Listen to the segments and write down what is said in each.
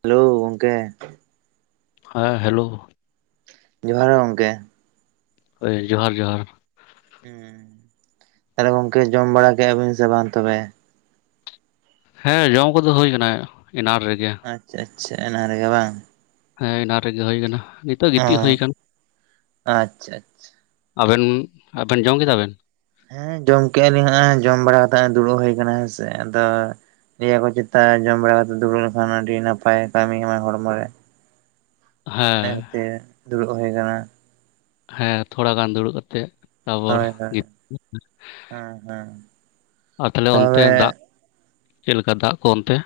Hello ᱜᱚᱢᱠᱮ᱾ ᱦᱮᱸ hello. ᱡᱚᱦᱟᱨ ᱜᱮ ᱜᱚᱢᱠᱮ᱾ ᱦᱳᱭ ᱡᱚᱦᱟᱨ ᱡᱚᱦᱟᱨ᱾ ᱛᱟᱦᱞᱮ ᱜᱚᱝᱠᱮ ᱡᱚᱢ ᱵᱟᱲᱟ ᱠᱮᱫᱟ ᱵᱤᱱ ᱥᱮ ᱵᱟᱝ ᱛᱚᱵᱮ? ᱦᱮᱸ ᱡᱚᱢ ᱠᱚᱫᱚ ᱦᱩᱭ ᱟᱠᱟᱱᱟ ᱮᱱᱟᱝ ᱨᱮᱜᱮ᱾ ᱟᱪᱪᱷᱟ ᱟᱪᱪᱷᱟ ᱚᱱᱟᱝ ᱨᱮᱜᱮ ᱵᱟᱝ᱾ ᱦᱮᱸ ᱮᱱᱟᱝ ᱨᱮᱜᱮ ᱦᱩᱭ ᱠᱟᱱᱟ᱾ ᱜᱤᱛᱤᱡ ᱦᱩᱭ ᱠᱟᱱᱟ ᱦᱮᱸ ᱟᱪᱪᱷᱟ ᱟᱪᱪᱷᱟ᱾ ᱟᱵᱮᱱ ᱟᱵᱮᱱ ᱡᱚᱢ ᱠᱮᱫᱟ ᱵᱮᱱ? ᱦᱮᱸ ᱡᱚᱢ ᱠᱮᱫᱼᱟ ᱞᱤᱧ ᱡᱚᱢ ᱵᱟᱲᱟ ᱠᱟᱛᱮᱜ ᱫᱩᱲᱩᱵ ᱦᱩᱭ ᱟᱠᱟᱱᱟ ᱦᱮᱥᱮ ᱟᱫᱚ ᱱᱤᱭᱟᱹ ᱠᱚ ᱪᱮᱛᱟᱱ ᱡᱚᱢ ᱵᱟᱲᱟ ᱠᱟᱛᱮ ᱫᱩᱲᱩᱵ ᱞᱮᱠᱷᱟᱱ ᱟᱹᱰᱤ ᱱᱟᱯᱟᱭ ᱠᱟᱹᱢᱤ ᱮᱢᱟᱭ ᱦᱚᱲᱢᱚ ᱨᱮ ᱚᱱᱟ ᱦᱮᱸ ᱠᱷᱟᱹᱛᱤᱨ ᱫᱩᱲᱩᱵ ᱦᱩᱭ ᱟᱠᱟᱱᱟ᱾ ᱦᱮᱸ ᱛᱷᱚᱲᱟ ᱜᱟᱱ ᱫᱩᱲᱩᱵ ᱠᱟᱛᱮᱜ ᱛᱟᱨ-ᱯᱚᱨ ᱦᱳᱭ ᱦᱳᱭ ᱜᱤᱛ ᱦᱮᱸ ᱦᱮᱸ ᱟᱨ ᱛᱟᱦᱞᱮ ᱚᱱᱛᱮ ᱛᱚᱵᱮ ᱫᱟᱜ ᱪᱮᱫ ᱞᱮᱠᱟ ᱫᱟᱜ ᱠᱚ ᱚᱱᱛᱮ?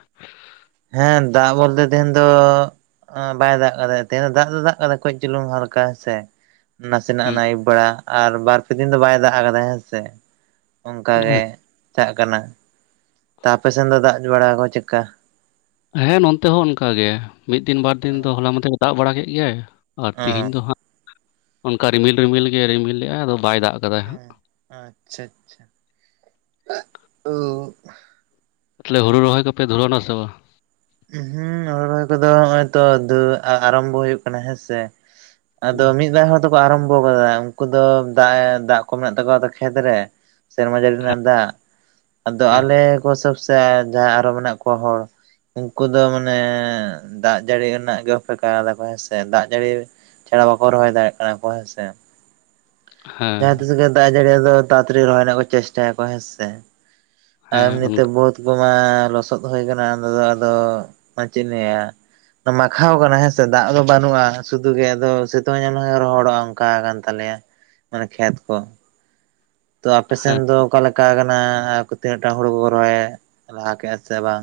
ᱦᱮᱸ ᱫᱟᱜ ᱵᱚᱞᱛᱮ ᱛᱮᱦᱮᱧ ᱫᱚ ᱵᱟᱭ ᱫᱟᱜ ᱠᱟᱜᱠᱟᱫᱟᱭ ᱫᱟᱜ ᱫᱚ ᱫᱟᱜ ᱠᱟᱫᱟᱭ ᱠᱚᱡ ᱪᱩᱞᱩᱝ ᱦᱟᱞᱠᱟ ᱦᱮᱸᱥᱮ ᱱᱟᱥᱮᱱᱟᱜ ᱦᱩᱸ ᱱᱟ ᱟᱹᱭᱩᱵ ᱵᱮᱲᱟ ᱟᱨ ᱵᱟᱨ ᱯᱮ ᱫᱤᱱ ᱫᱚ ᱵᱟᱭ ᱫᱟᱜ ᱟᱠᱟᱫᱟ ᱦᱮᱸ ᱥᱮ ᱚᱱᱠᱟ ᱜᱮ ᱪᱟᱞ ᱠᱟᱱᱟ᱾ ᱛᱚ ᱟᱯᱮᱥᱮᱱ ᱫᱚ ᱫᱟᱜ ᱵᱟᱲᱟ ᱟᱠᱚ ᱪᱮᱫᱠᱟ? ᱦᱮᱸ ᱱᱚᱱᱛᱮ ᱦᱚᱸ ᱚᱱᱠᱟ ᱜᱮ ᱢᱤᱫ ᱫᱤᱱ ᱵᱟᱨ ᱫᱤᱱ ᱫᱚ ᱦᱚᱞᱟ ᱢᱟᱦᱫᱮᱨ ᱫᱟᱜ ᱵᱟᱲᱟ ᱠᱮᱫ ᱜᱮᱭᱟᱭ ᱟᱨ ᱛᱮᱦᱮᱧ ᱟᱪᱪᱷᱟ ᱫᱚ ᱦᱟᱸᱜ ᱚᱱᱠᱟ ᱨᱤᱢᱤᱞ ᱨᱤᱢᱤᱞ ᱜᱮ ᱨᱤᱢᱤᱞ ᱞᱮᱫ ᱟᱭ ᱟᱫᱚ ᱵᱟᱭ ᱫᱟᱜ ᱠᱟᱫᱟᱭ ᱦᱟᱸᱜ᱾ ᱟᱪᱪᱷᱟ ᱟᱪᱪᱷᱟ ᱚᱵ᱾ ᱛᱟᱦᱞᱮ ᱦᱩᱲᱩ ᱨᱚᱦᱚᱭ ᱠᱚᱯᱮ ᱫᱷᱩᱨᱟᱹᱣ ᱱᱟ ᱥᱮ ᱵᱟᱝ? ᱦᱩᱸ ᱨᱚᱦᱚᱭ ᱠᱚᱫᱚ ᱱᱚᱜ ᱚᱭ ᱛᱚ ᱫᱩ ᱟᱨᱟᱢᱵᱚ ᱦᱩᱭᱩᱜ ᱠᱟᱱᱟ ᱦᱮᱸᱥᱮ᱾ ᱟᱫᱚ ᱢᱤᱫ ᱵᱟᱨ ᱦᱚᱲ ᱫᱚᱠᱚ ᱟᱨᱟᱢᱵᱷᱚ ᱠᱟᱫᱟ ᱩᱱᱠᱩ ᱫᱚ ᱫᱟᱜ ᱮ ᱫᱟᱜ ᱠᱚ ᱢᱮᱱᱟᱜ ᱛᱟᱠᱚᱣᱟ ᱠᱷᱮᱛ ᱨᱮ ᱥᱮᱨᱢᱟ ᱡᱟᱹᱲᱤ ᱦᱮᱸ ᱨᱮᱱᱟᱜ ᱫᱟᱜ ᱟᱫᱚ ᱦᱮᱸ ᱟᱞᱮ ᱠᱚ ᱥᱚᱵ ᱥᱮ ᱡᱟᱦᱟᱸᱭ ᱟᱨᱚ ᱢᱮᱱᱟᱜ ᱠᱚᱣᱟ ᱦᱚᱲ ᱩᱱᱠᱩ ᱫᱚ ᱢᱟᱱᱮ ᱫᱟᱜ ᱡᱟᱹᱲᱤ ᱨᱮᱱᱟᱜ ᱜᱮ ᱚᱯᱮᱠᱟ ᱫᱟ ᱠᱚ ᱦᱮᱸᱥᱮ ᱫᱟᱜ ᱡᱟᱹᱲᱤ ᱪᱷᱟᱲᱟ ᱵᱟᱠᱚ ᱨᱚᱦᱚᱭ ᱫᱟᱲᱮ ᱭᱟᱜ ᱠᱟᱱᱟ ᱠᱚ ᱦᱮᱸᱥᱮ᱾ ᱦᱮᱸ ᱡᱟᱦᱟᱸ ᱛᱤᱥ ᱜᱮ ᱫᱟᱜ ᱡᱟᱹᱲᱤ ᱫᱚ ᱛᱟᱲᱟᱼᱛᱟᱹᱲᱤ ᱨᱚᱦᱚᱭ ᱨᱮᱱᱟᱜ ᱠᱚ ᱪᱮᱥᱴᱟᱭᱟ ᱠᱚ ᱦᱮᱸᱥᱮ᱾ ᱟᱨ ᱦᱮᱸ ᱱᱤᱛᱳᱜ ᱚᱱᱠᱟ ᱵᱚᱦᱩᱫ ᱠᱚᱢᱟ ᱞᱚᱥᱚᱫᱽ ᱦᱩᱭ ᱟᱠᱟᱱᱟ [unintelligible] ᱟᱫᱚ ᱪᱮᱫ ᱞᱮᱭᱟ ᱢᱟᱠᱷᱟᱣ ᱠᱟᱱᱟ ᱦᱮᱸᱥᱮ ᱫᱟᱜ ᱫᱚ ᱵᱟᱹᱱᱩᱜᱼᱟ ᱥᱩᱫᱩ ᱜᱮ ᱟ ᱥᱤᱛᱩᱝ ᱧᱮᱱ ᱨᱚᱦᱚᱲᱚᱜᱼᱟ ᱚᱱᱠᱟ ᱠᱟᱱ ᱛᱟᱞᱮᱭᱟ᱾ ᱢᱟᱱᱮ ᱠᱷᱮᱛ ᱠᱚ ᱛᱚ ᱟᱯᱮᱥᱮᱱ ᱦᱮᱸ ᱫᱚ ᱚᱠᱟ ᱞᱮᱠᱟ ᱠᱟᱱᱟ ᱛᱤᱱᱟᱹᱜ ᱴᱟᱝ ᱦᱩᱲᱩ ᱠᱚᱠᱚ ᱨᱚᱦᱚᱭ ᱞᱟᱦᱟ ᱠᱮᱫᱼᱟ ᱥᱮ ᱵᱟᱝ?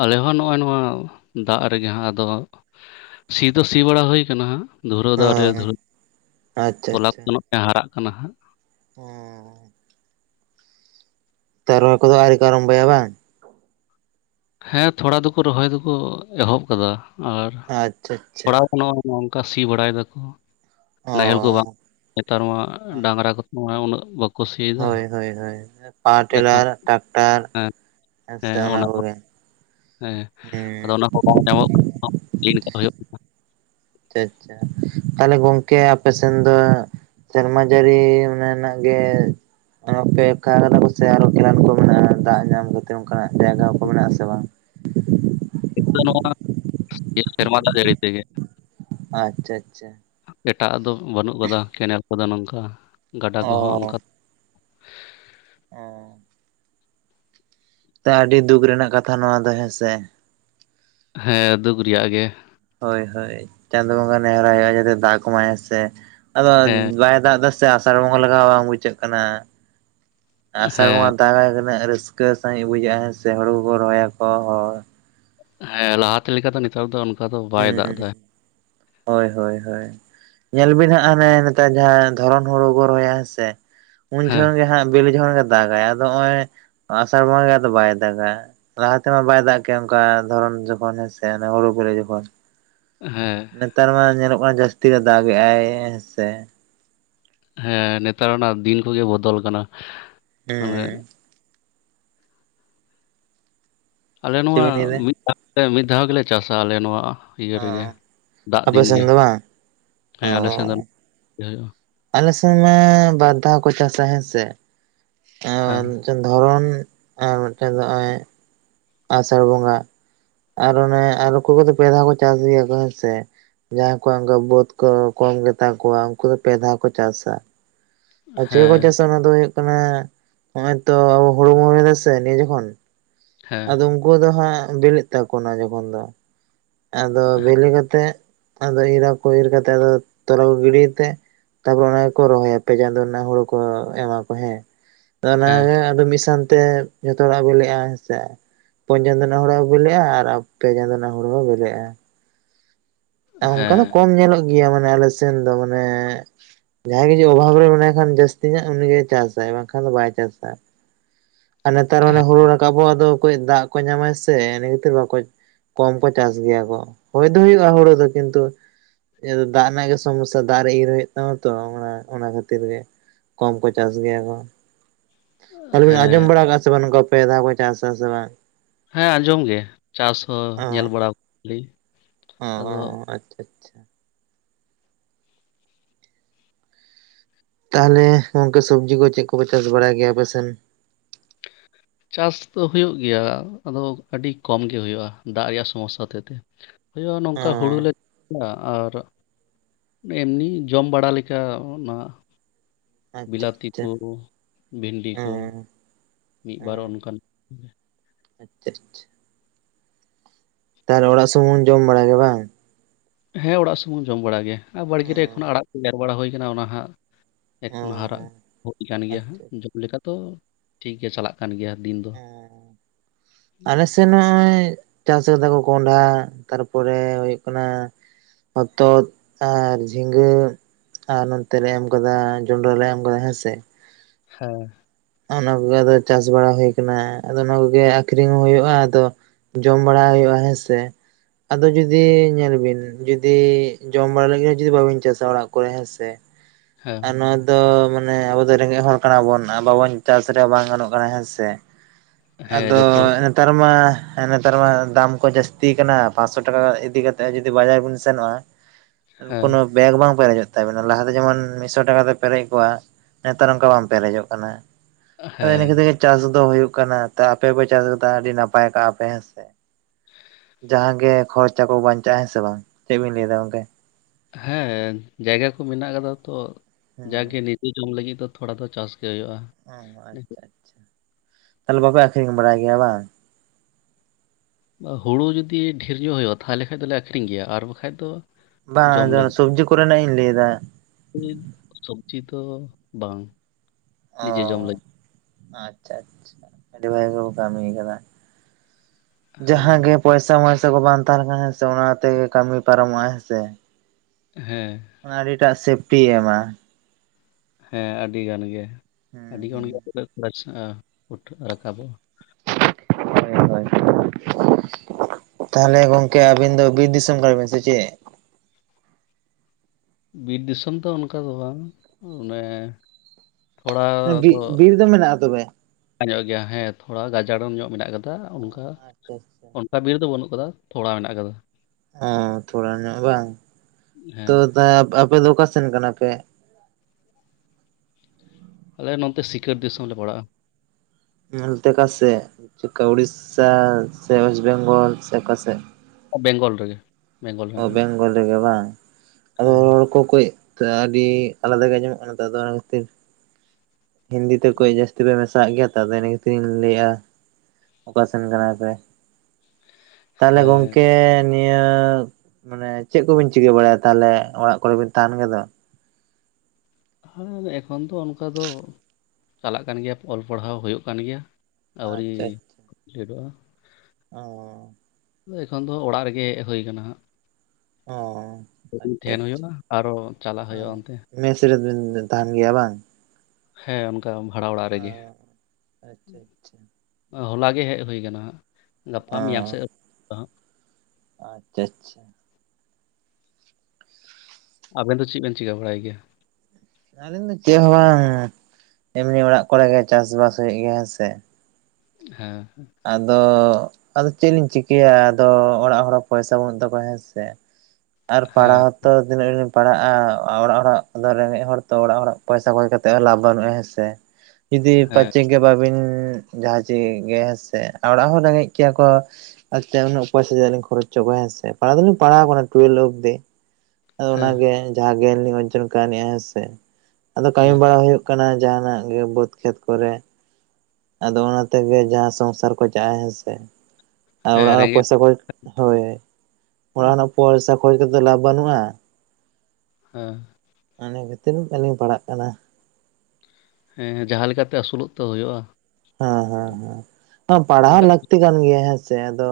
ᱟᱞᱮ ᱦᱚᱸ ᱱᱚᱜᱼᱚᱸᱚᱭ ᱱᱚᱣᱟ ᱫᱟᱜ ᱨᱮᱜᱮ ᱟᱫᱚ ᱥᱤ ᱫᱚ ᱥᱤ ᱵᱟᱲᱟ ᱦᱩᱭ ᱠᱟᱱᱟ ᱫᱷᱩᱨᱟᱹ ᱫᱚ ᱟᱨᱤ ᱫᱷᱩᱨᱟᱹ ᱦᱮᱸ ᱟᱪᱪᱷᱟ ᱛᱚᱞᱟ ᱠᱚ ᱛᱤᱱᱟᱹᱜ ᱦᱟᱨᱟᱜ ᱠᱟᱱᱟ ᱦᱟᱸᱜ ᱦᱮᱸ ᱛᱟ ᱨᱚᱦᱚᱭ ᱠᱚᱫᱚ ᱟᱹᱣᱨᱤ ᱠᱚ ᱟᱨᱟᱢᱵᱚᱭᱟ ᱵᱟᱝ? ᱦᱮᱸ ᱛᱷᱚᱲᱟ ᱫᱩᱠᱩ ᱨᱚᱦᱚᱭ ᱫᱩᱠᱩ ᱮᱦᱚᱵ ᱠᱟᱫᱟ ᱟᱨ ᱟᱪᱪᱷᱟ ᱟᱪᱪᱷᱟ ᱛᱷᱚᱲᱟ ᱱᱚᱝᱠᱟ ᱥᱤ ᱵᱟᱲᱟᱭ ᱫᱟᱠᱩ ᱚ ᱱᱟᱦᱮᱞ ᱠᱚ ᱵᱟᱝ ᱱᱮᱛᱟᱨ ᱢᱟ ᱰᱟᱝᱨᱟ ᱠᱚ ᱛᱮ ᱩᱱᱟᱹᱜ ᱵᱟᱠᱚ ᱥᱤᱭᱮᱫᱟ ᱦᱳᱭ ᱦᱳᱭ ᱦᱳᱭ ᱮᱠᱷᱚᱱ ᱯᱟᱣᱟᱨᱴᱮᱞᱟᱨ ᱴᱨᱟᱠᱴᱟᱨ ᱦᱮᱸ ᱦᱮᱸ ᱥᱮ ᱚᱱᱟ ᱠᱚᱜᱮ ᱦᱮᱸ ᱟᱫᱚ ᱦᱮᱸ ᱚᱱᱟ ᱠᱚ ᱵᱟᱝ ᱧᱟᱢᱚᱜ ᱠᱟᱱᱟ [inaudible] ᱦᱩᱭᱩᱜ ᱠᱟᱱᱟ ᱟᱪᱪᱷᱟ ᱟᱪᱪᱷᱟ ᱛᱟᱦᱞᱮ ᱜᱚᱝᱠᱮ ᱟᱯᱮᱥᱮᱱ ᱫᱚ ᱥᱮᱨᱢᱟ ᱡᱟᱹᱨᱤ ᱚᱱᱟ ᱨᱮᱱᱟᱜ ᱜᱮ ᱚᱯᱮᱠᱷᱟ ᱠᱟᱫᱟ ᱠᱚ ᱥᱮ ᱟᱨᱚ ᱠᱮᱞᱟᱱ ᱠᱚ ᱢᱮᱱᱟᱜᱼᱟ ᱫᱟᱜ ᱧᱟᱢ ᱠᱟᱛᱮ ᱚᱱᱠᱟᱱᱟᱜ ᱡᱟᱭᱜᱟ ᱠᱚ ᱢᱮᱱᱟᱜᱼᱟ ᱥᱮ ᱵᱟᱝ? ᱦᱤᱛ ᱫᱚ ᱱᱚᱣᱟ ᱥᱮᱨᱢᱟ ᱫᱟᱜ ᱡᱟᱹᱲᱤ ᱛᱮᱜᱮ ᱟᱪᱪᱷᱟ ᱟᱪᱪᱷᱟ ᱮᱴᱟᱜ ᱫᱚ ᱵᱟᱹᱱᱩᱜ ᱠᱟᱫᱟ ᱠᱮᱱᱮᱞ ᱠᱚᱫᱚ ᱱᱚᱝᱠᱟ ᱜᱟᱰᱟ ᱚ ᱠᱚᱦᱚ ᱚᱱᱠᱟ [unintelligible] ᱦᱮᱸ ᱛᱚ ᱟᱹᱰᱤ ᱫᱩᱠ ᱨᱮᱱᱟᱜ ᱠᱟᱛᱷᱟ ᱱᱚᱣᱟ ᱫᱚ ᱦᱮᱸᱥᱮ ᱦᱮᱸ ᱫᱩᱠ ᱨᱮᱭᱟᱜ ᱜᱮ ᱦᱳᱭ ᱦᱳᱭ ᱪᱟᱸᱫᱳ ᱵᱚᱸᱜᱟ ᱱᱮᱦᱚᱨᱟᱭ ᱦᱩᱭᱩᱜᱼᱟ ᱡᱟᱛᱮ ᱫᱟᱜᱽ ᱢᱟᱭ ᱦᱮᱸᱥᱮ ᱟᱫᱚ ᱦᱮᱸ ᱵᱟᱭ ᱫᱟᱜᱽ ᱫᱟ ᱥᱮ ᱥᱮ ᱟᱥᱟᱲ ᱵᱚᱸᱜᱟ ᱞᱮᱠᱟ ᱦᱚᱸ ᱵᱟᱝ ᱵᱩᱡᱷᱟᱹᱜ ᱠᱟᱱᱟ ᱟᱥᱟᱲ ᱦᱮᱸ ᱵᱚᱸᱜᱟ ᱫᱟᱜᱟᱭ ᱛᱤᱱᱟᱜ ᱨᱟᱹᱥᱠᱟᱹ ᱨᱟᱹᱠᱟᱹ ᱥᱟᱺᱦᱤᱡ ᱵᱩᱡᱟᱹᱜᱼᱟ ᱦᱮᱸ ᱥᱮ ᱦᱳᱲᱳ ᱠᱚᱠᱚ ᱨᱚᱦᱚᱭᱟᱠᱚ ᱦᱚᱲ ᱦᱮᱸ ᱞᱟᱦᱟᱛᱮ ᱞᱤᱠᱟ ᱫᱚ ᱱᱮᱛᱚᱜ ᱫᱚ ᱫᱚ ᱵᱟᱭ ᱦᱩᱸ ᱫᱟᱜ ᱮᱫᱟ ᱦᱩᱸ ᱦᱳᱭ ᱦᱳᱭ ᱦᱳᱭ ᱧᱮᱞ ᱵᱤᱱ ᱦᱟᱜ ᱦᱟᱱᱮ ᱱᱮᱛᱟᱨ ᱡᱟᱦᱟᱸ ᱫᱷᱚᱨᱚᱱ ᱦᱳᱲᱳ ᱠᱚ ᱨᱚᱦᱚᱭᱟ ᱦᱮᱸᱥᱮ ᱩᱱ ᱦᱮᱸ ᱡᱚᱦᱚᱱ ᱜᱮ ᱦᱟᱜ ᱵᱤᱞᱤ ᱡᱚᱠᱷᱚᱱ ᱜᱮ ᱫᱟᱜᱟᱭ ᱟᱫᱚ ᱦᱚᱜ-ᱚᱭ ᱟᱥᱟᱲ ᱵᱚᱸᱜᱟ ᱜᱮ ᱟᱫᱚ ᱵᱟᱭ ᱫᱟᱜᱟ ᱞᱟᱦᱟᱛᱮ ᱢᱟ ᱵᱟᱭ ᱫᱟᱜ ᱠᱮᱭᱟ ᱚᱱᱠᱟ ᱫᱷᱚᱨᱚᱱ ᱡᱚᱠᱷᱚᱱ ᱦᱮᱸ ᱥᱮ ᱦᱩᱲᱩ ᱵᱮᱞᱮ ᱡᱚᱠᱷᱚᱱ ᱦᱮᱸ ᱱᱮᱛᱟᱨ ᱢᱟ ᱧᱮᱞᱚᱜ ᱠᱟᱱᱟ ᱡᱟᱹᱥᱛᱤ ᱜᱮ ᱫᱟᱜᱽ ᱮᱫᱟᱭ ᱦᱮᱸ ᱥᱮ ᱦᱮᱸ ᱱᱮᱛᱟᱨ ᱚᱱᱟ ᱫᱤᱱ ᱠᱚᱜᱮ ᱵᱚᱫᱚᱞ ᱠᱟᱱᱟ ᱢᱟᱱᱮ ᱦᱩᱸ ᱟᱞᱮ ᱪᱮᱫ ᱱᱚᱣᱟ ᱵᱤᱱ ᱞᱟᱹᱭ ᱫᱟ ᱢᱤᱫ ᱫᱷᱟᱣ ᱢᱤᱫ ᱫᱷᱟᱣ ᱜᱮᱞᱮ ᱪᱟᱥᱟ ᱟᱞᱮ ᱱᱚᱣᱟ ᱤᱭᱟᱹ ᱚ ᱨᱮᱜᱮ ᱫᱟᱜ ᱟᱯᱮ ᱫᱤᱱ ᱥᱮᱱ ᱜᱮ ᱫᱚ ᱵᱟᱝ ᱚ ᱦᱮᱸ ᱟᱞᱮᱥᱮᱫ ᱫᱚ [inaudible] ᱦᱩᱭᱩᱜᱼᱟ ᱟᱞᱮ ᱥᱮᱱ ᱢᱟ ᱵᱟᱨ ᱫᱷᱟᱣ ᱠᱚ ᱪᱟᱥ-ᱟ ᱦᱮᱸ ᱥᱮ ᱟᱨ ᱦᱮᱸ ᱢᱤᱫᱴᱟᱱ ᱫᱷᱚᱨᱚᱱ ᱟᱨ ᱢᱤᱫᱴᱮᱱ ᱱᱚᱜᱚᱭ ᱟᱥᱟᱲ ᱵᱚᱸᱜᱟ ᱟᱨ ᱚᱱᱮ ᱟᱨ ᱚᱠᱚᱭ ᱠᱚᱫᱚ ᱯᱮ ᱫᱷᱟᱣ ᱠᱚ ᱪᱟᱥ ᱜᱮᱭᱟ ᱠᱚ ᱦᱮᱸ ᱥᱮ ᱡᱟᱦᱟᱭ ᱠᱚᱣᱟᱜ ᱚᱝᱠᱟ ᱵᱟᱹᱫᱽ ᱠᱚ ᱠᱚᱢ ᱜᱮᱛᱟ ᱠᱚᱣᱟ ᱩᱱᱠᱩ ᱫᱚ ᱯᱮ ᱫᱷᱟᱣ ᱠᱚ ᱪᱟᱥ-ᱟ ᱟᱨ ᱪᱮᱠᱟ ᱦᱮᱸ ᱠᱚ ᱪᱟᱥᱟ ᱚᱱᱟ ᱫᱚ ᱦᱳᱭᱳᱜ ᱠᱟᱱᱟ ᱱᱚᱜ-ᱚᱭ ᱛᱚ ᱟᱵᱚ ᱦᱳᱲᱳ ᱵᱚᱱ ᱨᱚᱦᱚᱭ ᱫᱟ ᱥᱮ ᱱᱤᱭᱟᱹ ᱡᱚᱠᱷᱚᱱ ᱦᱮᱸ ᱟᱫᱚ ᱩᱱᱠᱩ ᱫᱚ ᱦᱟᱸᱜ ᱵᱤᱞᱤᱜ ᱛᱟᱠᱚ ᱚᱱᱟ ᱡᱚᱠᱷᱚᱱ ᱫᱚ ᱟᱫᱚ ᱵᱤᱞᱤ ᱠᱟᱛᱮᱜ ᱟᱫᱚ ᱤᱨ ᱟᱠᱚ ᱟᱫᱚ ᱤᱨ ᱠᱟᱛᱮ ᱟᱫᱚ ᱛᱚᱞᱟ ᱠᱚ ᱜᱤᱰᱤ ᱛᱮ ᱛᱟᱯᱚᱨᱮ ᱚᱱᱟ ᱜᱮᱠᱚ ᱨᱚᱦᱚᱭᱟ ᱯᱮ ᱪᱟᱸᱫᱚ ᱨᱮᱱᱟᱜ ᱦᱩᱲᱩ ᱠᱚ ᱮᱢᱟ ᱟᱠᱚ ᱦᱮᱸ ᱟᱫᱚ ᱦᱮᱸ ᱚᱱᱟᱜᱮ ᱟᱫᱚ ᱢᱤᱫ ᱥᱟᱶᱛᱮ ᱡᱷᱚᱛᱚ ᱦᱚᱲᱟᱜ ᱵᱮᱞᱮᱜᱼᱟ ᱦᱮ ᱥᱮ ᱥᱮ ᱯᱩᱱ ᱪᱟᱸᱫᱳ ᱨᱮᱱᱟᱜ ᱦᱳᱲᱳ ᱦᱚᱸ ᱵᱮᱞᱮᱜᱼᱟ ᱟᱨ ᱯᱮ ᱪᱟᱸᱫᱳ ᱨᱮᱱᱟᱜ ᱦᱳᱲᱳ ᱦᱚᱸ ᱵᱮᱞᱮᱜᱼᱟ ᱟ ᱚᱝᱠᱟ ᱫᱚ ᱦᱮᱸ ᱠᱚᱢ ᱧᱮᱞᱚᱜ ᱜᱮᱭᱟ ᱢᱟᱱᱮ ᱟᱞᱮ ᱥᱮᱱ ᱫᱚ ᱢᱟᱱᱮ ᱡᱟᱦᱟᱸᱭ ᱜᱮ ᱡᱩ ᱚᱵᱷᱟᱵ ᱨᱮ ᱢᱮᱱᱟᱭ ᱠᱷᱟᱱ ᱡᱟᱹᱥᱛᱤ ᱧᱚᱜ ᱩᱱᱤᱜᱮ ᱪᱟᱥ ᱟᱭ ᱵᱟᱝᱠᱷᱟᱱ ᱫᱚ ᱵᱟᱭ ᱪᱟᱥ-ᱟ ᱟᱨ ᱱᱮᱛᱟᱨ ᱚᱱᱮ ᱦᱩᱲᱩ ᱨᱟᱠᱟᱵᱚᱜ-ᱟ ᱟᱫᱚ ᱚᱠᱚᱭ ᱫᱟᱜ ᱠᱚᱭ ᱧᱟᱢᱟᱭ ᱥᱮ ᱤᱱᱟᱹ ᱠᱷᱟᱛᱤᱨ ᱵᱟᱠᱚ ᱠᱚᱢ ᱠᱚ ᱪᱟᱥ ᱜᱮᱭᱟ ᱠᱚ ᱦᱳᱭ ᱫᱚ ᱦᱩᱭᱩᱜᱼᱟ ᱦᱩᱲᱳ ᱫᱚ ᱠᱤᱱᱛᱩ ᱤᱧᱟᱜ ᱫᱚ ᱫᱟᱜᱽ ᱨᱮᱱᱟᱜ ᱜᱮ ᱥᱚᱢᱚᱥᱥᱟ ᱫᱟᱜ ᱨᱮ ᱤᱨ ᱦᱩᱭᱩᱜ ᱛᱟᱢᱟ ᱛᱚ ᱚᱱᱟ ᱚᱱᱟ ᱠᱷᱟᱹᱛᱤᱨ ᱜᱮ ᱠᱚᱢ ᱠᱚ ᱪᱟᱥ ᱜᱮᱭᱟ ᱠᱚ᱾ ᱛᱟᱦᱞᱮ ᱵᱤᱱ ᱟᱸᱡᱚᱢ ᱦᱮᱸ ᱵᱟᱲᱟ ᱠᱟᱜᱼᱟ ᱥᱮ ᱵᱟᱝ ᱱᱚᱝᱠᱟ ᱯᱮ ᱫᱷᱟᱣ ᱠᱚ ᱪᱟᱥᱟ ᱥᱮ ᱵᱟᱝ? ᱦᱮᱸ ᱟᱸᱡᱚᱢ ᱜᱮ ᱪᱟᱥ ᱦᱚᱸ ᱧᱮᱞ ᱵᱟᱲᱟ ᱠᱟᱜ ᱞᱤᱧ᱾ ᱚᱸᱻ ᱟᱪᱪᱷᱟ ᱟᱪᱪᱷᱟ᱾ ᱛᱟᱦᱞᱮ ᱜᱚᱝᱠᱮ ᱥᱚᱵᱽᱡᱤ ᱠᱚ ᱪᱮᱫ ᱠᱚᱯᱮ ᱪᱟᱥ ᱵᱟᱲᱟᱭ ᱜᱮᱭᱟ ᱟᱯᱮ ᱥᱮᱱ? ᱪᱟᱥ ᱫᱚ ᱦᱩᱭᱩᱜ ᱜᱮᱭᱟ ᱟᱫᱚ ᱟᱹᱰᱤ ᱠᱚᱢ ᱜᱮ ᱦᱩᱭᱩᱜᱼᱟ ᱫᱟᱜ ᱨᱮᱭᱟᱜ ᱥᱚᱢᱚᱥᱥᱟ ᱦᱚᱛᱮ ᱛᱮ᱾ ᱦᱩᱭᱩᱜᱼᱟ ᱚ ᱱᱚᱝᱠᱟ ᱦᱩᱲᱩ ᱞᱮ [unintelligible] ᱟᱨ ᱮᱢᱱᱤ ᱡᱚᱢ ᱵᱟᱲᱟ ᱞᱮᱠᱟ ᱚᱱᱟ ᱟᱪᱪᱷᱟ ᱵᱤᱞᱟᱛᱤ ᱟᱪᱪᱷᱟ ᱠᱚ, ᱵᱷᱤᱱᱰᱤ ᱚ ᱠᱚ, ᱢᱤᱫ ᱚ ᱵᱟᱨ ᱚᱱᱠᱟᱱ ᱟᱪᱪᱷᱟ ᱟᱪᱪᱷᱟ ᱛᱟᱦᱚᱞᱮ ᱚᱲᱟᱜ ᱥᱩᱢᱩᱝ ᱡᱚᱢ ᱵᱟᱲᱟ ᱜᱮ ᱵᱟᱝ? ᱦᱮᱸ ᱚᱲᱟᱜ ᱥᱩᱢᱩᱝ ᱡᱚᱢ ᱵᱟᱲᱟᱜ ᱜᱮ ᱟᱨ ᱚ ᱵᱟᱲᱜᱮ ᱨᱮ ᱮᱠᱷᱚᱱᱳ ᱟᱲᱟᱜ ᱠᱚ ᱮᱨ ᱵᱟᱲᱟ ᱦᱳᱭ ᱠᱟᱱᱟ ᱚᱱᱟ ᱦᱟᱸᱜ ᱚ ᱮᱠᱷᱚᱱ ᱦᱟᱨᱟᱜ ᱦᱩᱭ ᱟᱠᱟᱱ ᱜᱮᱭᱟ ᱦᱟᱸᱜ ᱟᱪᱪᱷᱟ ᱡᱚᱢ ᱞᱮᱠᱟ ᱛᱚ ᱴᱷᱤᱠ ᱜᱮ ᱪᱟᱞᱟᱜ ᱠᱟᱱ ᱜᱮᱭᱟ ᱫᱤᱱ ᱫᱚ᱾ [inaudible] ᱟᱞᱮᱥᱮᱫ ᱱᱚᱜ ᱚᱭ ᱪᱟᱥ ᱟᱠᱟᱫᱟ ᱠᱚ ᱠᱚᱸᱰᱷᱟ ᱛᱟᱨᱯᱚᱨᱮ ᱦᱩᱭᱩᱜ ᱠᱟᱱᱟ, ᱦᱚᱛᱚᱫᱽ ᱟᱨ ᱡᱷᱤᱸᱜᱟᱹ, ᱟᱨ ᱱᱚᱛᱮ ᱞᱮ ᱮᱢ ᱠᱟᱫᱟ ᱡᱚᱱᱰᱨᱟ ᱞᱮ ᱮᱢ ᱠᱟᱫᱟ ᱦᱮᱸ ᱥᱮ? ᱦᱮᱸ ᱚᱱᱟ ᱠᱚᱜᱮ ᱟᱫᱚ ᱪᱟᱥ ᱵᱟᱲᱟ ᱦᱳᱭ ᱠᱟᱱᱟ ᱟᱫᱚ ᱚᱱᱟ ᱠᱚᱜᱮ ᱟᱠᱷᱨᱤᱧ ᱦᱚᱸ ᱦᱳᱭᱳᱜᱼᱟ, ᱟᱫᱚ ᱡᱚᱢ ᱵᱟᱲᱟ ᱦᱩᱭᱩᱜᱼᱟ ᱦᱮᱸᱥᱮ ᱟᱫᱚ ᱡᱩᱫᱤ ᱧᱮᱞ ᱵᱤᱱ ᱡᱩᱫᱤ ᱡᱚᱢ ᱵᱟᱲᱟ ᱞᱟᱹᱜᱤᱫ ᱦᱚᱸ ᱡᱩᱫᱤ ᱵᱟᱵᱤᱱ ᱪᱟᱥᱟ ᱚᱲᱟᱜ ᱠᱚᱨᱮ ᱦᱮᱸᱥᱮ? ᱦᱮᱸ ᱟᱨ ᱱᱚᱣᱟ ᱟᱫᱚ ᱢᱟᱱᱮ ᱟᱵᱚ ᱫᱚ ᱨᱮᱸᱜᱮᱡ ᱦᱚᱲ ᱠᱟᱱᱟ ᱵᱚᱱ ᱵᱟᱵᱚᱱ ᱪᱟᱥ ᱨᱮᱦᱚ ᱵᱟᱝ ᱜᱟᱱᱚᱜ ᱠᱟᱱᱟ ᱦᱮᱸ ᱥᱮ? ᱦᱮᱸ ᱟᱫᱚᱻ ᱡᱚᱛᱚ ᱱᱮᱛᱟᱨ ᱢᱟ ᱱᱮᱛᱟᱨ ᱢᱟ ᱫᱟᱢ ᱠᱚ ᱡᱟᱹᱥᱛᱤ ᱠᱟᱱᱟ ᱯᱟᱸᱥᱥᱳ ᱴᱟᱠᱟ ᱤᱫᱤ ᱠᱟᱛᱮᱫ ᱦᱚᱸ ᱡᱩᱫᱤ ᱵᱟᱡᱟᱨ ᱵᱤᱱ ᱥᱮᱱᱚᱜᱼᱟ, ᱦᱮᱸ ᱠᱳᱱᱳ ᱵᱮᱜᱽ ᱵᱟᱝ ᱯᱮᱨᱮᱡᱚᱜ ᱛᱟᱵᱮᱱᱟ ᱞᱟᱦᱟᱛᱮ ᱡᱮᱢᱚᱱ ᱢᱤᱫᱥᱚ ᱴᱟᱠᱟ ᱛᱮ ᱯᱮᱨᱮᱡ ᱠᱚᱜ-ᱟ ᱱᱮᱛᱟᱨ ᱚᱱᱠᱟ ᱵᱟᱝ ᱯᱮᱨᱮᱡᱚᱜ ᱠᱟᱱᱟ, ᱦᱳᱭ ᱤᱱᱠᱟᱹ ᱦᱮᱸ ᱠᱟᱛᱮ ᱪᱟᱥ ᱫᱚ ᱦᱳᱭᱜ ᱠᱟᱱᱟ ᱛᱚ ᱟᱯᱮ ᱯᱮ ᱪᱟᱥ ᱠᱟᱫᱟ ᱟᱹᱰᱤ ᱱᱟᱯᱟᱭ ᱠᱟᱜᱼᱟ ᱯᱮ ᱦᱮᱸᱥᱮ? ᱡᱟᱦᱟᱸᱜᱮ ᱠᱷᱚᱨᱪᱟ ᱠᱚ ᱵᱟᱧᱪᱟᱜᱼᱟ ᱦᱮᱸᱥᱮ ᱵᱟᱝ ᱪᱮᱫ ᱵᱤᱱ ᱞᱟᱹᱭᱫᱟ ᱜᱚᱝᱠᱮ? ᱦᱮᱸ ᱡᱟᱭᱜᱟ ᱠᱚ ᱢᱮᱱᱟᱜ ᱟᱠᱟᱫᱟ ᱛᱚ ᱡᱟᱠ ᱜᱮ ᱦᱮᱸ ᱱᱤᱛ ᱩᱛᱩ ᱡᱚᱢ ᱞᱟᱹᱜᱤᱫ ᱫᱚ ᱛᱷᱚᱲᱟ ᱫᱚ ᱪᱟᱥ ᱜᱮ ᱦᱩᱭᱩᱜᱼᱟ᱾ ᱚ ᱟᱪᱪᱷᱟ ᱟᱪᱪᱷᱟ ᱛᱟᱦᱞᱮ ᱵᱟᱯᱮ ᱟᱹᱠᱷᱨᱤᱧ ᱵᱟᱲᱟᱭ ᱜᱮᱭᱟ ᱵᱟᱝ? ᱦᱩᱲᱩ ᱡᱩᱫᱤ ᱰᱷᱮᱨ ᱧᱚᱜ ᱦᱩᱭᱩᱜᱼᱟ ᱛᱟᱦᱚᱞᱮ ᱠᱷᱟᱡ ᱫᱚᱞᱮ ᱟᱠᱷᱨᱤᱧ ᱜᱮᱭᱟ ᱟᱨ ᱵᱟᱠᱷᱟᱡ ᱫᱚ ᱵᱟᱝ ᱡᱚᱢ ᱟᱫᱚ ᱞᱟᱹᱜᱤᱫ ᱥᱚᱵᱽᱡᱤ ᱠᱚᱨᱮᱱᱟᱜ ᱤᱧ ᱞᱟᱹᱭ ᱮᱫᱟ᱾ [unintelligible] ᱥᱚᱵᱽᱡᱤ ᱫᱚ ᱵᱟᱝ, ᱱᱤᱡᱮ ᱡᱚᱢ ᱞᱟᱹᱜᱤᱫ ᱚᱸ ᱟᱪᱪᱷᱟ ᱟᱪᱪᱷᱟ ᱟᱹᱰᱤ ᱵᱷᱟᱜᱤ ᱠᱚ ᱠᱟᱹᱢᱤ ᱠᱟᱫᱟ, ᱦᱮᱸ ᱡᱟᱦᱟᱸ ᱜᱮ ᱯᱚᱭᱥᱟ ᱢᱚᱭᱥᱟ ᱠᱚ ᱵᱟᱝ ᱛᱟᱦᱮᱸᱱ ᱠᱷᱟᱱ ᱦᱮᱸ ᱥᱮ ᱚᱱᱟᱛᱮᱜᱮ ᱠᱟᱹᱢᱤ ᱯᱟᱨᱚᱢᱚᱜᱼᱟ ᱦᱮᱸ ᱥᱮ? ᱦᱮᱸ ᱚᱱᱟ ᱟᱹᱰᱤᱴᱟᱜ ᱥᱮᱯᱴᱤᱭ ᱮᱢᱟ, ᱦᱮᱸ ᱟᱹᱰᱤ ᱜᱟᱱ ᱜᱮ ᱦᱩᱸ ᱟᱹᱰᱤᱜᱟᱱ ᱦᱩᱸ ᱜᱮ [unintelligible] ᱩᱴᱷᱟᱹ ᱨᱟᱠᱟᱵᱚᱜᱼᱟ᱾ ᱦᱳᱭ ᱦᱳᱭ ᱛᱟᱦᱚᱞᱮ ᱜᱚᱝᱠᱮ ᱟᱵᱤᱱ ᱫᱚ ᱵᱤᱨ ᱫᱤᱥᱚᱢ ᱠᱟᱱᱟ ᱵᱤᱱ ᱥᱮ ᱪᱮᱫ? ᱵᱤᱨ ᱫᱤᱥᱚᱢ ᱫᱚ ᱚᱱᱠᱟ ᱫᱚ ᱵᱟᱝ, ᱚᱱᱮ ᱛᱷᱚᱲᱟ ᱫᱚ ᱵᱤᱨ ᱫᱚ ᱢᱮᱱᱟᱜᱼᱟ ᱛᱚᱵᱮ? ᱧᱚᱜ ᱜᱮᱭᱟ ᱦᱮᱸ ᱛᱷᱚᱲᱟ ᱜᱟᱡᱟᱲ ᱧᱚᱜ ᱢᱮᱱᱟᱜ ᱠᱟᱫᱟ ᱚᱱᱠᱟ ᱟᱪᱪᱷᱟ ᱟᱪᱪᱷᱟ ᱚᱱᱠᱟ ᱵᱤᱨ ᱫᱚ ᱵᱟᱹᱱᱩᱜ ᱟᱠᱟᱫᱟ ᱛᱷᱚᱲᱟ ᱢᱮᱱᱟᱜ ᱟᱠᱟᱫᱟ᱾ ᱚ ᱛᱷᱚᱲᱟ ᱧᱚᱜ ᱵᱟᱝ ᱛᱚ ᱦᱮᱸ ᱟᱯᱮ ᱟᱯᱮ ᱫᱚ ᱚᱠᱟ ᱥᱮᱱ ᱠᱟᱱᱟ ᱯᱮ? ᱟᱞᱮ ᱱᱚᱛᱮ ᱥᱤᱠᱟᱹᱨ ᱫᱤᱥᱚᱢ ᱞᱮ ᱯᱟᱲᱟᱜᱼᱟ᱾ ᱱᱚᱱᱛᱮ ᱚᱠᱟ ᱥᱮ ᱪᱮᱠᱟ ᱩᱲᱤᱥᱥᱟ ᱥᱮ ᱚᱭᱮᱥᱴ ᱵᱮᱝᱜᱚᱞ ᱥᱮ ᱚᱠᱟᱥᱮ? ᱵᱮᱝᱜᱚᱞ ᱨᱮᱜᱮ ᱵᱮᱝᱜᱚᱞ ᱨᱮᱱ ᱠᱟᱱᱟ, ᱵᱷᱟᱞᱮ ᱜᱮ ᱵᱟᱝ? ᱦᱮᱸ ᱚ ᱠᱚ ᱟᱹᱰᱤ ᱟᱞᱟᱫᱟ ᱜᱮ ᱟᱸᱡᱚᱢᱚᱜ ᱠᱟᱱᱟ ᱛᱚ ᱟᱫᱚ ᱚᱱᱟ ᱠᱷᱟᱹᱛᱤᱨ ᱦᱤᱱᱫᱤᱛᱮ ᱠᱟᱹᱡ ᱡᱟᱹᱥᱛᱤ ᱯᱮ ᱢᱮᱥᱟᱣᱟᱜ ᱜᱮᱭᱟ ᱛᱚ ᱟᱫᱚ ᱤᱱᱟᱹ ᱠᱷᱟᱹᱛᱤᱨᱤᱧ ᱞᱟᱹᱭᱮᱜᱼᱟ ᱚᱠᱟ ᱥᱮᱱ ᱠᱟᱱᱟ ᱯᱮ? ᱛᱟᱦᱚᱞᱮ ᱦᱮᱸ ᱜᱚᱝᱠᱮ ᱱᱤᱭᱟᱹ ᱢᱟᱱᱮ ᱪᱮᱫ ᱠᱚᱵᱤᱱ ᱪᱤᱠᱟᱹ ᱵᱟᱲᱟᱭᱟ ᱛᱟᱦᱚᱞᱮ ᱚᱲᱟᱜ ᱠᱚᱨᱮ ᱵᱤᱱ ᱛᱟᱦᱮᱱ ᱜᱮᱫᱚ? ᱦᱮᱸ ᱮᱠᱷᱚᱱ ᱫᱚ ᱚᱱᱠᱟ ᱫᱚ ᱪᱟᱞᱟᱜ ᱠᱟᱱ ᱜᱮᱭᱟ ᱚᱞ ᱯᱟᱲᱦᱟᱣ ᱦᱩᱭᱩᱜ ᱠᱟᱱ ᱜᱮᱭᱟ ᱟᱹᱣᱨᱤ ᱟᱪᱪᱷᱟ [unintelligible] ᱞᱮᱴᱚᱜᱼᱟ ᱚᱻ ᱟᱫᱚ ᱮᱠᱷᱚᱱ ᱫᱚ ᱚᱲᱟᱜ ᱨᱮᱜᱮ ᱦᱮᱡ ᱦᱩᱭ ᱟᱠᱟᱱᱟ ᱦᱟᱜ ᱚᱻ ᱛᱟᱦᱮᱱ ᱦᱩᱭᱩᱜᱼᱟ ᱟᱨᱚ ᱪᱟᱞᱟᱜ ᱦᱩᱭᱩᱜᱼᱟ ᱚ ᱚᱱᱛᱮ ᱢᱮᱥ ᱨᱮᱵᱤᱱ ᱛᱟᱦᱮᱱ ᱜᱮᱭᱟ ᱵᱟᱝ? ᱦᱮᱸ ᱚᱱᱠᱟ ᱵᱷᱟᱲᱟ ᱚᱲᱟᱜ ᱨᱮᱜᱮ ᱚ ᱟᱪᱪᱷᱟ ᱟᱪᱪᱷᱟ ᱦᱚᱞᱟ ᱜᱮ ᱦᱮᱡ ᱦᱩᱭ ᱟᱠᱟᱱᱟ ᱦᱟᱜ ᱜᱟᱯᱟ ᱚ ᱢᱮᱭᱟᱝ ᱥᱮᱫ ᱟᱪᱪᱷᱟ ᱟᱪᱪᱷᱟ ᱟᱵᱮᱱ ᱫᱚ ᱪᱮᱫ ᱵᱮᱱ ᱪᱤᱠᱟᱹ ᱵᱟᱲᱟᱭ ᱜᱮᱭᱟ? ᱟᱹᱞᱤᱧ ᱫᱚ ᱪᱮᱫ ᱦᱚᱸ ᱵᱟᱝ ᱮᱢᱱᱤ ᱚᱲᱟᱜ ᱠᱚᱨᱮ ᱜᱮ ᱪᱟᱥᱵᱟᱥ ᱦᱩᱭᱩᱜ ᱜᱮᱭᱟ ᱦᱮᱸᱥᱮ ᱦᱮᱸ ᱦᱮᱸ ᱟᱫᱚᱻ ᱟᱫᱚ ᱪᱮᱫ ᱞᱤᱧ ᱪᱤᱠᱟᱹᱭᱟ ᱟᱫᱚ ᱚᱲᱟᱜ ᱦᱚᱲ ᱦᱚᱸ ᱯᱚᱭᱥᱟ ᱵᱟᱹᱱᱩᱜ ᱛᱟᱠᱚᱣᱟ ᱦᱮᱸ ᱥᱮ ᱟᱨ ᱯᱟᱲᱦᱟᱣ ᱦᱮᱸ ᱦᱚᱸᱛᱚ ᱛᱤᱱᱟᱹᱜ ᱵᱮᱱ ᱯᱟᱲᱦᱟᱜᱼᱟ ᱟᱨ ᱚᱲᱟᱜ ᱦᱚᱲᱟᱜ ᱟᱫᱚ ᱨᱮᱸᱜᱮᱡ ᱦᱚᱲ ᱛᱚ ᱚᱲᱟᱜ ᱦᱚᱲᱟᱜ ᱯᱚᱭᱥᱟ ᱠᱚᱭ ᱠᱟᱛᱮᱫ ᱦᱚᱸ ᱞᱟᱵᱷ ᱵᱟᱹᱱᱩᱜᱼᱟ ᱦᱮᱸ ᱥᱮ ᱡᱩᱫᱤ ᱦᱮᱸ ᱯᱟᱪᱮᱜ ᱜᱮ ᱵᱟᱵᱤᱱ ᱡᱟᱦᱟᱸ ᱪᱤᱠᱟᱹ ᱠᱮᱫ ᱜᱮ ᱦᱮ ᱚᱲᱟᱜ ᱦᱚᱸ ᱨᱮᱸᱜᱮᱡ ᱜᱮᱭᱟ ᱠᱚ ᱟᱪᱪᱷᱟ ᱩᱱᱟᱹ ᱯᱚᱭᱥᱟ ᱪᱮᱫᱟᱜ ᱞᱤᱧ ᱠᱷᱚᱨᱚᱪ ᱦᱚᱪᱚ ᱠᱚᱣᱟ ᱦᱮᱸᱥᱮ ᱯᱟᱲᱦᱟᱣ ᱫᱚᱞᱤᱧ ᱯᱟᱲᱟᱣ ᱟᱠᱟᱱᱟ ᱴᱩᱭᱮᱞᱵᱷ ᱚᱵᱫᱤ ᱟᱫᱚ ᱦᱮᱸ ᱚᱱᱟᱜᱮ ᱡᱟᱦᱟᱸ ᱜᱮᱭᱟᱱ ᱞᱤᱧ ᱚᱨᱡᱚᱱ ᱠᱟᱣᱱᱤᱡᱟ ᱦᱮᱸᱥᱮ ᱟᱫᱚ ᱠᱟᱹᱢᱤ ᱦᱮᱸ ᱵᱟᱲᱟ ᱦᱩᱭᱩᱜ ᱠᱟᱱᱟ ᱡᱟᱦᱟᱱᱟᱜ ᱜᱮ ᱵᱟᱹᱫᱽ ᱠᱷᱮᱛ ᱠᱚᱨᱮ ᱟᱫᱚ ᱚᱱᱟ ᱛᱮᱜᱮ ᱡᱟᱦᱟᱸ ᱥᱚᱝᱥᱟᱨ ᱠᱚ ᱪᱟᱼᱟ ᱦᱮᱸ ᱥᱮ ᱟᱨ ᱦᱮᱸ ᱚᱲᱟᱜ ᱨᱮᱱᱟᱜ ᱨᱮᱸᱜᱮᱡ ᱯᱚᱭᱥᱟ ᱠᱚᱭ ᱦᱳᱭ ᱚᱲᱟᱜ ᱨᱮᱱᱟᱜ ᱯᱚᱭᱥᱟ ᱠᱚᱭ ᱠᱟᱛᱮᱫ ᱫᱚ ᱞᱟᱵᱷ ᱵᱟᱹᱱᱩᱜᱼᱟ ᱦᱮᱸ ᱚᱱᱟ ᱠᱷᱟᱹᱛᱤᱨ ᱵᱟᱹᱞᱤᱧ ᱯᱟᱲᱦᱟᱜ ᱠᱟᱱᱟ ᱦᱮᱸ ᱡᱟᱦᱟᱸ ᱞᱮᱠᱟᱛᱮ ᱟᱹᱥᱩᱞᱚᱜ ᱛᱚ ᱦᱩᱭᱩᱜᱼᱟ ᱦᱮᱸ ᱦᱮᱸ ᱦᱮᱸ ᱯᱟᱲᱦᱟᱣ ᱚᱱᱠᱟ ᱞᱟᱹᱠᱛᱤ ᱠᱟᱱ ᱜᱮᱭᱟ ᱦᱮᱸ ᱥᱮ ᱟᱫᱚ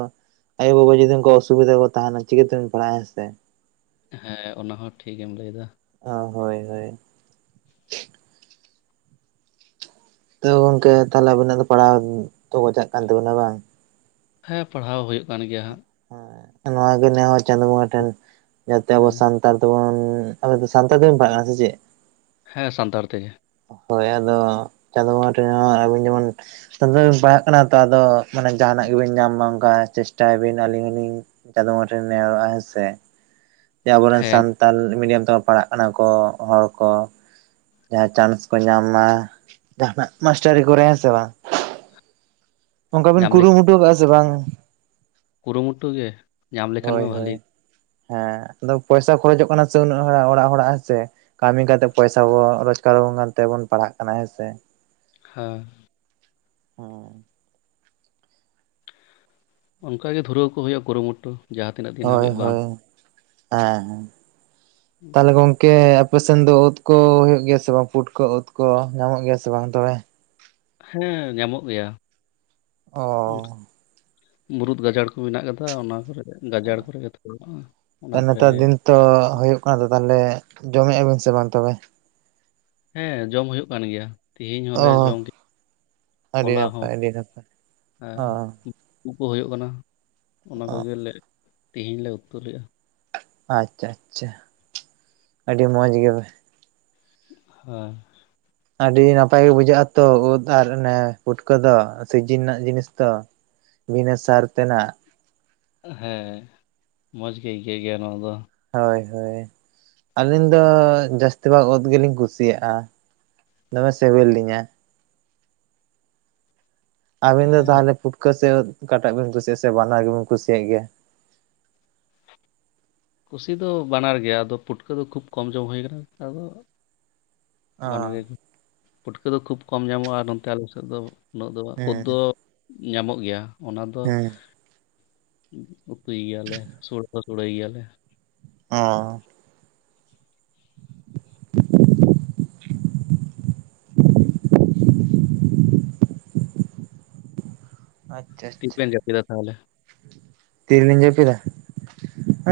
ᱟᱭᱳ ᱵᱟᱵᱟ ᱡᱩᱫᱤ ᱩᱱᱠᱩ ᱚᱥᱩᱵᱤᱫᱟ ᱠᱚ ᱛᱟᱦᱮᱱᱟ ᱪᱤᱠᱟᱹᱵᱮᱱ ᱯᱟᱲᱦᱟᱜᱼᱟ ᱦᱮᱸᱥᱮ ᱦᱮᱸ ᱚᱱᱟ ᱦᱚᱸ ᱴᱷᱤᱠ ᱮᱢ ᱞᱟᱹᱭ ᱮᱫᱟ ᱚ ᱦᱳᱭ ᱦᱳᱭ ᱛᱚ ᱜᱚᱝᱠᱮ ᱛᱟᱦᱚᱞᱮ ᱟᱵᱤᱱᱟᱜ ᱫᱚ ᱯᱟᱲᱦᱟᱣ ᱫᱚ ᱪᱟᱜ ᱠᱟᱱ ᱛᱟᱵᱚᱱᱟ ᱵᱟᱝ ᱦᱮᱸ ᱯᱟᱲᱦᱟᱣ ᱦᱩᱭᱩᱜ ᱠᱟᱱ ᱜᱮᱭᱟ ᱦᱟᱸᱜ ᱱᱚᱣᱟ ᱜᱮ ᱱᱮᱦᱚᱨ ᱪᱟᱸᱫᱚ ᱵᱚᱸᱜᱟ ᱴᱷᱮᱱ ᱡᱟᱛᱮ ᱟᱵᱚ ᱦᱮᱸ ᱥᱟᱱᱼᱼ ᱼᱛᱟᱲ ᱫᱚᱵᱚᱱ ᱟᱵᱮ ᱱᱫᱚ ᱥᱟᱱᱛᱟᱲ ᱛᱮ ᱵᱮᱱ ᱯᱟᱲᱦᱟᱜ ᱠᱟᱱᱟ ᱥᱮ ᱪᱮᱫ? ᱦᱮᱸ ᱥᱟᱱᱛᱟᱲ ᱛᱮᱜᱮ ᱦᱳᱭ ᱟᱫᱚ ᱪᱟᱸᱫᱳ ᱵᱚᱸᱜᱟ ᱴᱷᱮᱱ ᱦᱚᱸ ᱟᱵᱤᱱ ᱡᱮᱢᱚᱱ ᱯᱟᱲᱦᱟᱜ ᱠᱟᱱᱟ ᱛᱚ ᱟᱫᱚ ᱢᱟᱱᱮ ᱡᱟᱦᱟᱱᱟᱜ ᱜᱮᱵᱤᱱ ᱧᱟᱢ ᱢᱟ ᱚᱱᱠᱟ ᱪᱮᱥᱴᱟᱭ ᱵᱤᱱ ᱟᱹᱞᱤᱧ ᱦᱚᱞᱤᱧ ᱪᱟᱹᱫᱳ ᱵᱚᱝᱜᱟ ᱴᱷᱮᱱ ᱱᱮᱦᱚᱨᱚᱜᱼᱟ ᱦᱮᱸᱥᱮ ᱡᱮ ᱟᱵᱚᱨᱮᱱ ᱦᱮᱸ ᱥᱟᱱᱛᱟᱲ ᱢᱤᱰᱤᱭᱟᱢ ᱛᱮᱠᱚ ᱯᱟᱲᱦᱟᱜ ᱠᱟᱱᱟ ᱠᱚ ᱦᱚᱲ ᱠᱚ ᱡᱟᱦᱟᱸ ᱪᱟᱱᱥ ᱠᱚ ᱧᱟᱢ ᱢᱟ ᱡᱟᱦᱟᱱᱟᱜ ᱢᱟᱥᱴᱟᱨᱤ ᱠᱚᱨᱮ ᱦᱮᱸ ᱥᱮ ᱵᱟᱝ ᱚᱱᱠᱟ ᱵᱤᱱ ᱧᱟᱢ ᱞᱮᱠᱷᱟᱱ ᱠᱩᱨᱩᱢᱩᱴᱩ ᱟᱠᱟᱫᱼᱟ ᱥᱮ ᱵᱟᱝ? ᱠᱩᱨᱩᱢᱩᱴᱩ ᱜᱮ ᱧᱟᱢ ᱞᱮᱠᱷᱟᱱ ᱢᱟ ᱦᱳᱭ ᱦᱳᱭ ᱵᱷᱟᱞᱤ ᱦᱮᱸ ᱟᱫᱚ ᱯᱚᱭᱥᱟ ᱠᱷᱚᱨᱚᱪᱚᱜ ᱠᱟᱱᱟ ᱥᱮ ᱩᱱᱟᱹᱜ ᱦᱚᱲᱟᱜ ᱚᱲᱟᱜ ᱦᱚᱲᱟᱜ ᱦᱮᱸᱥᱮ ᱠᱟᱹᱢᱤ ᱠᱟᱛᱮᱜ ᱯᱚᱭᱥᱟ ᱵᱚᱱ ᱨᱳᱡᱽᱜᱟᱨᱵᱚᱱ ᱠᱟᱱ ᱛᱮᱵᱚᱱ ᱯᱟᱲᱦᱟᱜ ᱠᱟᱱᱟ ᱦᱮᱸᱥᱮ ᱦᱮᱸ ᱦᱮᱸ ᱚᱱᱠᱟᱜᱮ ᱫᱷᱩᱨᱟᱹᱣ ᱠᱚ ᱦᱩᱭᱩᱜᱼᱟ ᱠᱩᱨᱩᱢᱩᱴᱩ ᱡᱟᱦᱟᱸ ᱛᱤᱱᱟᱹᱜ ᱫᱤᱱ ᱦᱳᱭ ᱦᱟᱹᱵᱤᱡ ᱵᱟᱝ ᱦᱳᱭ ᱦᱮᱸ ᱦᱮ ᱛᱟᱦᱚᱞᱮ ᱜᱚᱝ ᱠᱮ ᱟᱞᱮᱥᱮᱱ ᱫᱚ ᱩᱫᱽ ᱠᱚ ᱦᱩᱭᱩᱜ ᱜᱮᱭᱟ ᱥᱮ ᱵᱟᱝ ᱯᱩᱴᱠᱟ ᱩᱫᱽ ᱠᱚ ᱧᱟᱢᱚᱜ ᱜᱮᱭᱟ ᱥᱮ ᱵᱟᱝ ᱛᱚᱵᱮ ᱦᱮᱸ ᱧᱟᱢᱚᱜ ᱜᱮᱭᱟ᱾ ᱚ ᱢᱩᱨᱩᱫ ᱜᱟᱡᱟᱲ ᱠᱚ ᱢᱮᱱᱟᱜ ᱠᱟᱫᱟ ᱚᱱᱟ ᱠᱚᱨᱮ ᱜᱟᱡᱟᱲ ᱠᱚᱨᱮ ᱜᱮ ᱛᱚ ᱚᱱᱟ ᱠᱚᱨᱮ ᱱᱮᱛᱟᱨ ᱜᱮ ᱫᱤᱱ ᱛᱚ ᱦᱩᱭᱩᱜ ᱠᱟᱱᱟ ᱛᱚ ᱛᱟᱦᱚᱞᱮ ᱡᱚᱢᱮᱫᱼᱟ ᱵᱤᱱ ᱥᱮ ᱵᱟᱝ ᱛᱚᱵᱮ ᱦᱮᱸ ᱡᱚᱢ ᱦᱩᱭᱩᱜ ᱠᱟᱱ ᱜᱮᱭᱟ᱾ ᱛᱮᱦᱤᱧ ᱦᱚᱸᱞᱮ ᱚ ᱡᱚᱢ ᱜᱮᱭᱟ ᱟᱹᱰᱤ ᱦᱚᱞᱟ ᱦᱚᱸ ᱱᱟᱯᱟᱭ ᱟᱹᱰᱤ ᱱᱟᱯᱟᱭ ᱟᱨ ᱚ ᱩᱫᱽ ᱠᱚ ᱦᱩᱭᱩᱜ ᱠᱟᱱᱟ᱾ ᱚᱱᱟ ᱚ ᱠᱚᱜᱮᱞᱮ ᱛᱮᱦᱮᱧ ᱞᱮ ᱩᱛᱩ ᱞᱮᱫᱼᱟ ᱟᱪᱪᱷᱟ ᱟᱪᱪᱷᱟ᱾ᱟᱹᱰᱤ ᱢᱚᱸᱡᱽ ᱜᱮ ᱦᱮᱸ ᱟᱹᱰᱤ ᱱᱟᱯᱟᱭ ᱜᱮ ᱵᱩᱡᱷᱟᱹᱜ-ᱟ ᱛᱚ ᱩᱫᱽ ᱟᱨ ᱚᱱᱮ ᱯᱩᱴᱠᱟᱹ ᱫᱚ ᱥᱤᱡᱤᱱ ᱨᱮᱱᱟᱜ ᱡᱤᱱᱤᱥ ᱛᱚ᱾ ᱵᱤᱱᱟᱹ ᱥᱟᱨ ᱛᱮᱱᱟᱜ ᱦᱮᱸ ᱢᱚᱡᱽ ᱜᱮ ᱟᱹᱭᱠᱟᱹᱜ ᱜᱮᱭᱟ ᱱᱚᱣᱟ ᱫᱚ ᱦᱳᱭ ᱦᱳᱭ ᱟᱹᱞᱤᱧ ᱫᱚ ᱡᱟᱹᱥᱛᱤ ᱵᱷᱟᱜ ᱩᱫᱽ ᱜᱮᱞᱤᱧ ᱠᱩᱥᱤᱭᱟᱜᱼᱟ ᱫᱚᱢᱮ ᱥᱤᱵᱤᱞ ᱞᱤᱧᱟ ᱟᱵᱤᱱ ᱫᱚ ᱦᱮᱸ ᱛᱟᱦᱚᱞᱮ ᱯᱷᱩᱴᱠᱟᱹ ᱥᱮ ᱩᱫᱽ ᱚᱠᱟᱴᱟᱜ ᱵᱤᱱ ᱠᱩᱥᱤᱭᱟᱜᱼᱟ ᱥᱮ ᱵᱟᱱᱟᱨ ᱜᱮᱵᱤᱱ ᱠᱩᱥᱤᱭᱟᱜ ᱜᱮᱭᱟ᱾ ᱠᱩᱥᱤ ᱫᱚ ᱵᱟᱱᱟᱨ ᱜᱮᱭᱟ ᱟᱫᱚ ᱯᱩᱴᱠᱟᱹ ᱫᱚ ᱠᱷᱩᱵ ᱠᱚᱢ ᱡᱚᱢ ᱦᱩᱭ ᱟᱠᱟᱱᱟ᱾ ᱟᱫᱚ ᱚ ᱵᱟᱱᱟᱨ ᱜᱮ ᱯᱟᱹᱴᱩᱠᱟᱹ ᱫᱚ ᱠᱷᱩᱵ ᱠᱚᱢ ᱧᱟᱢᱚᱜᱼᱟ᱾ ᱱᱚᱛᱮ ᱟᱞᱮ ᱥᱮᱫ ᱫᱚ ᱩᱱᱟᱹᱜ ᱫᱚ ᱩᱫᱽ ᱦᱮᱸ ᱫᱚ ᱧᱟᱢᱚᱜ ᱜᱮᱭᱟ ᱚᱱᱟ ᱫᱚ ᱦᱮᱸ ᱩᱛᱩᱭ ᱜᱮᱭᱟᱹᱞᱮ ᱥᱩᱲᱟ ᱠᱚ ᱥᱩᱲᱟ ᱜᱮᱭᱟ ᱞᱮ᱾ ᱚ [inaudible] [inaudible] ᱟᱪᱪᱷᱟ ᱛᱤ ᱟᱪᱪᱷᱟ᱾ ᱵᱮᱱ ᱡᱟᱹᱯᱤᱫᱟ ᱛᱟᱦᱚᱞᱮ ᱛᱤᱞᱤᱧ ᱡᱟᱹᱯᱤᱫᱟ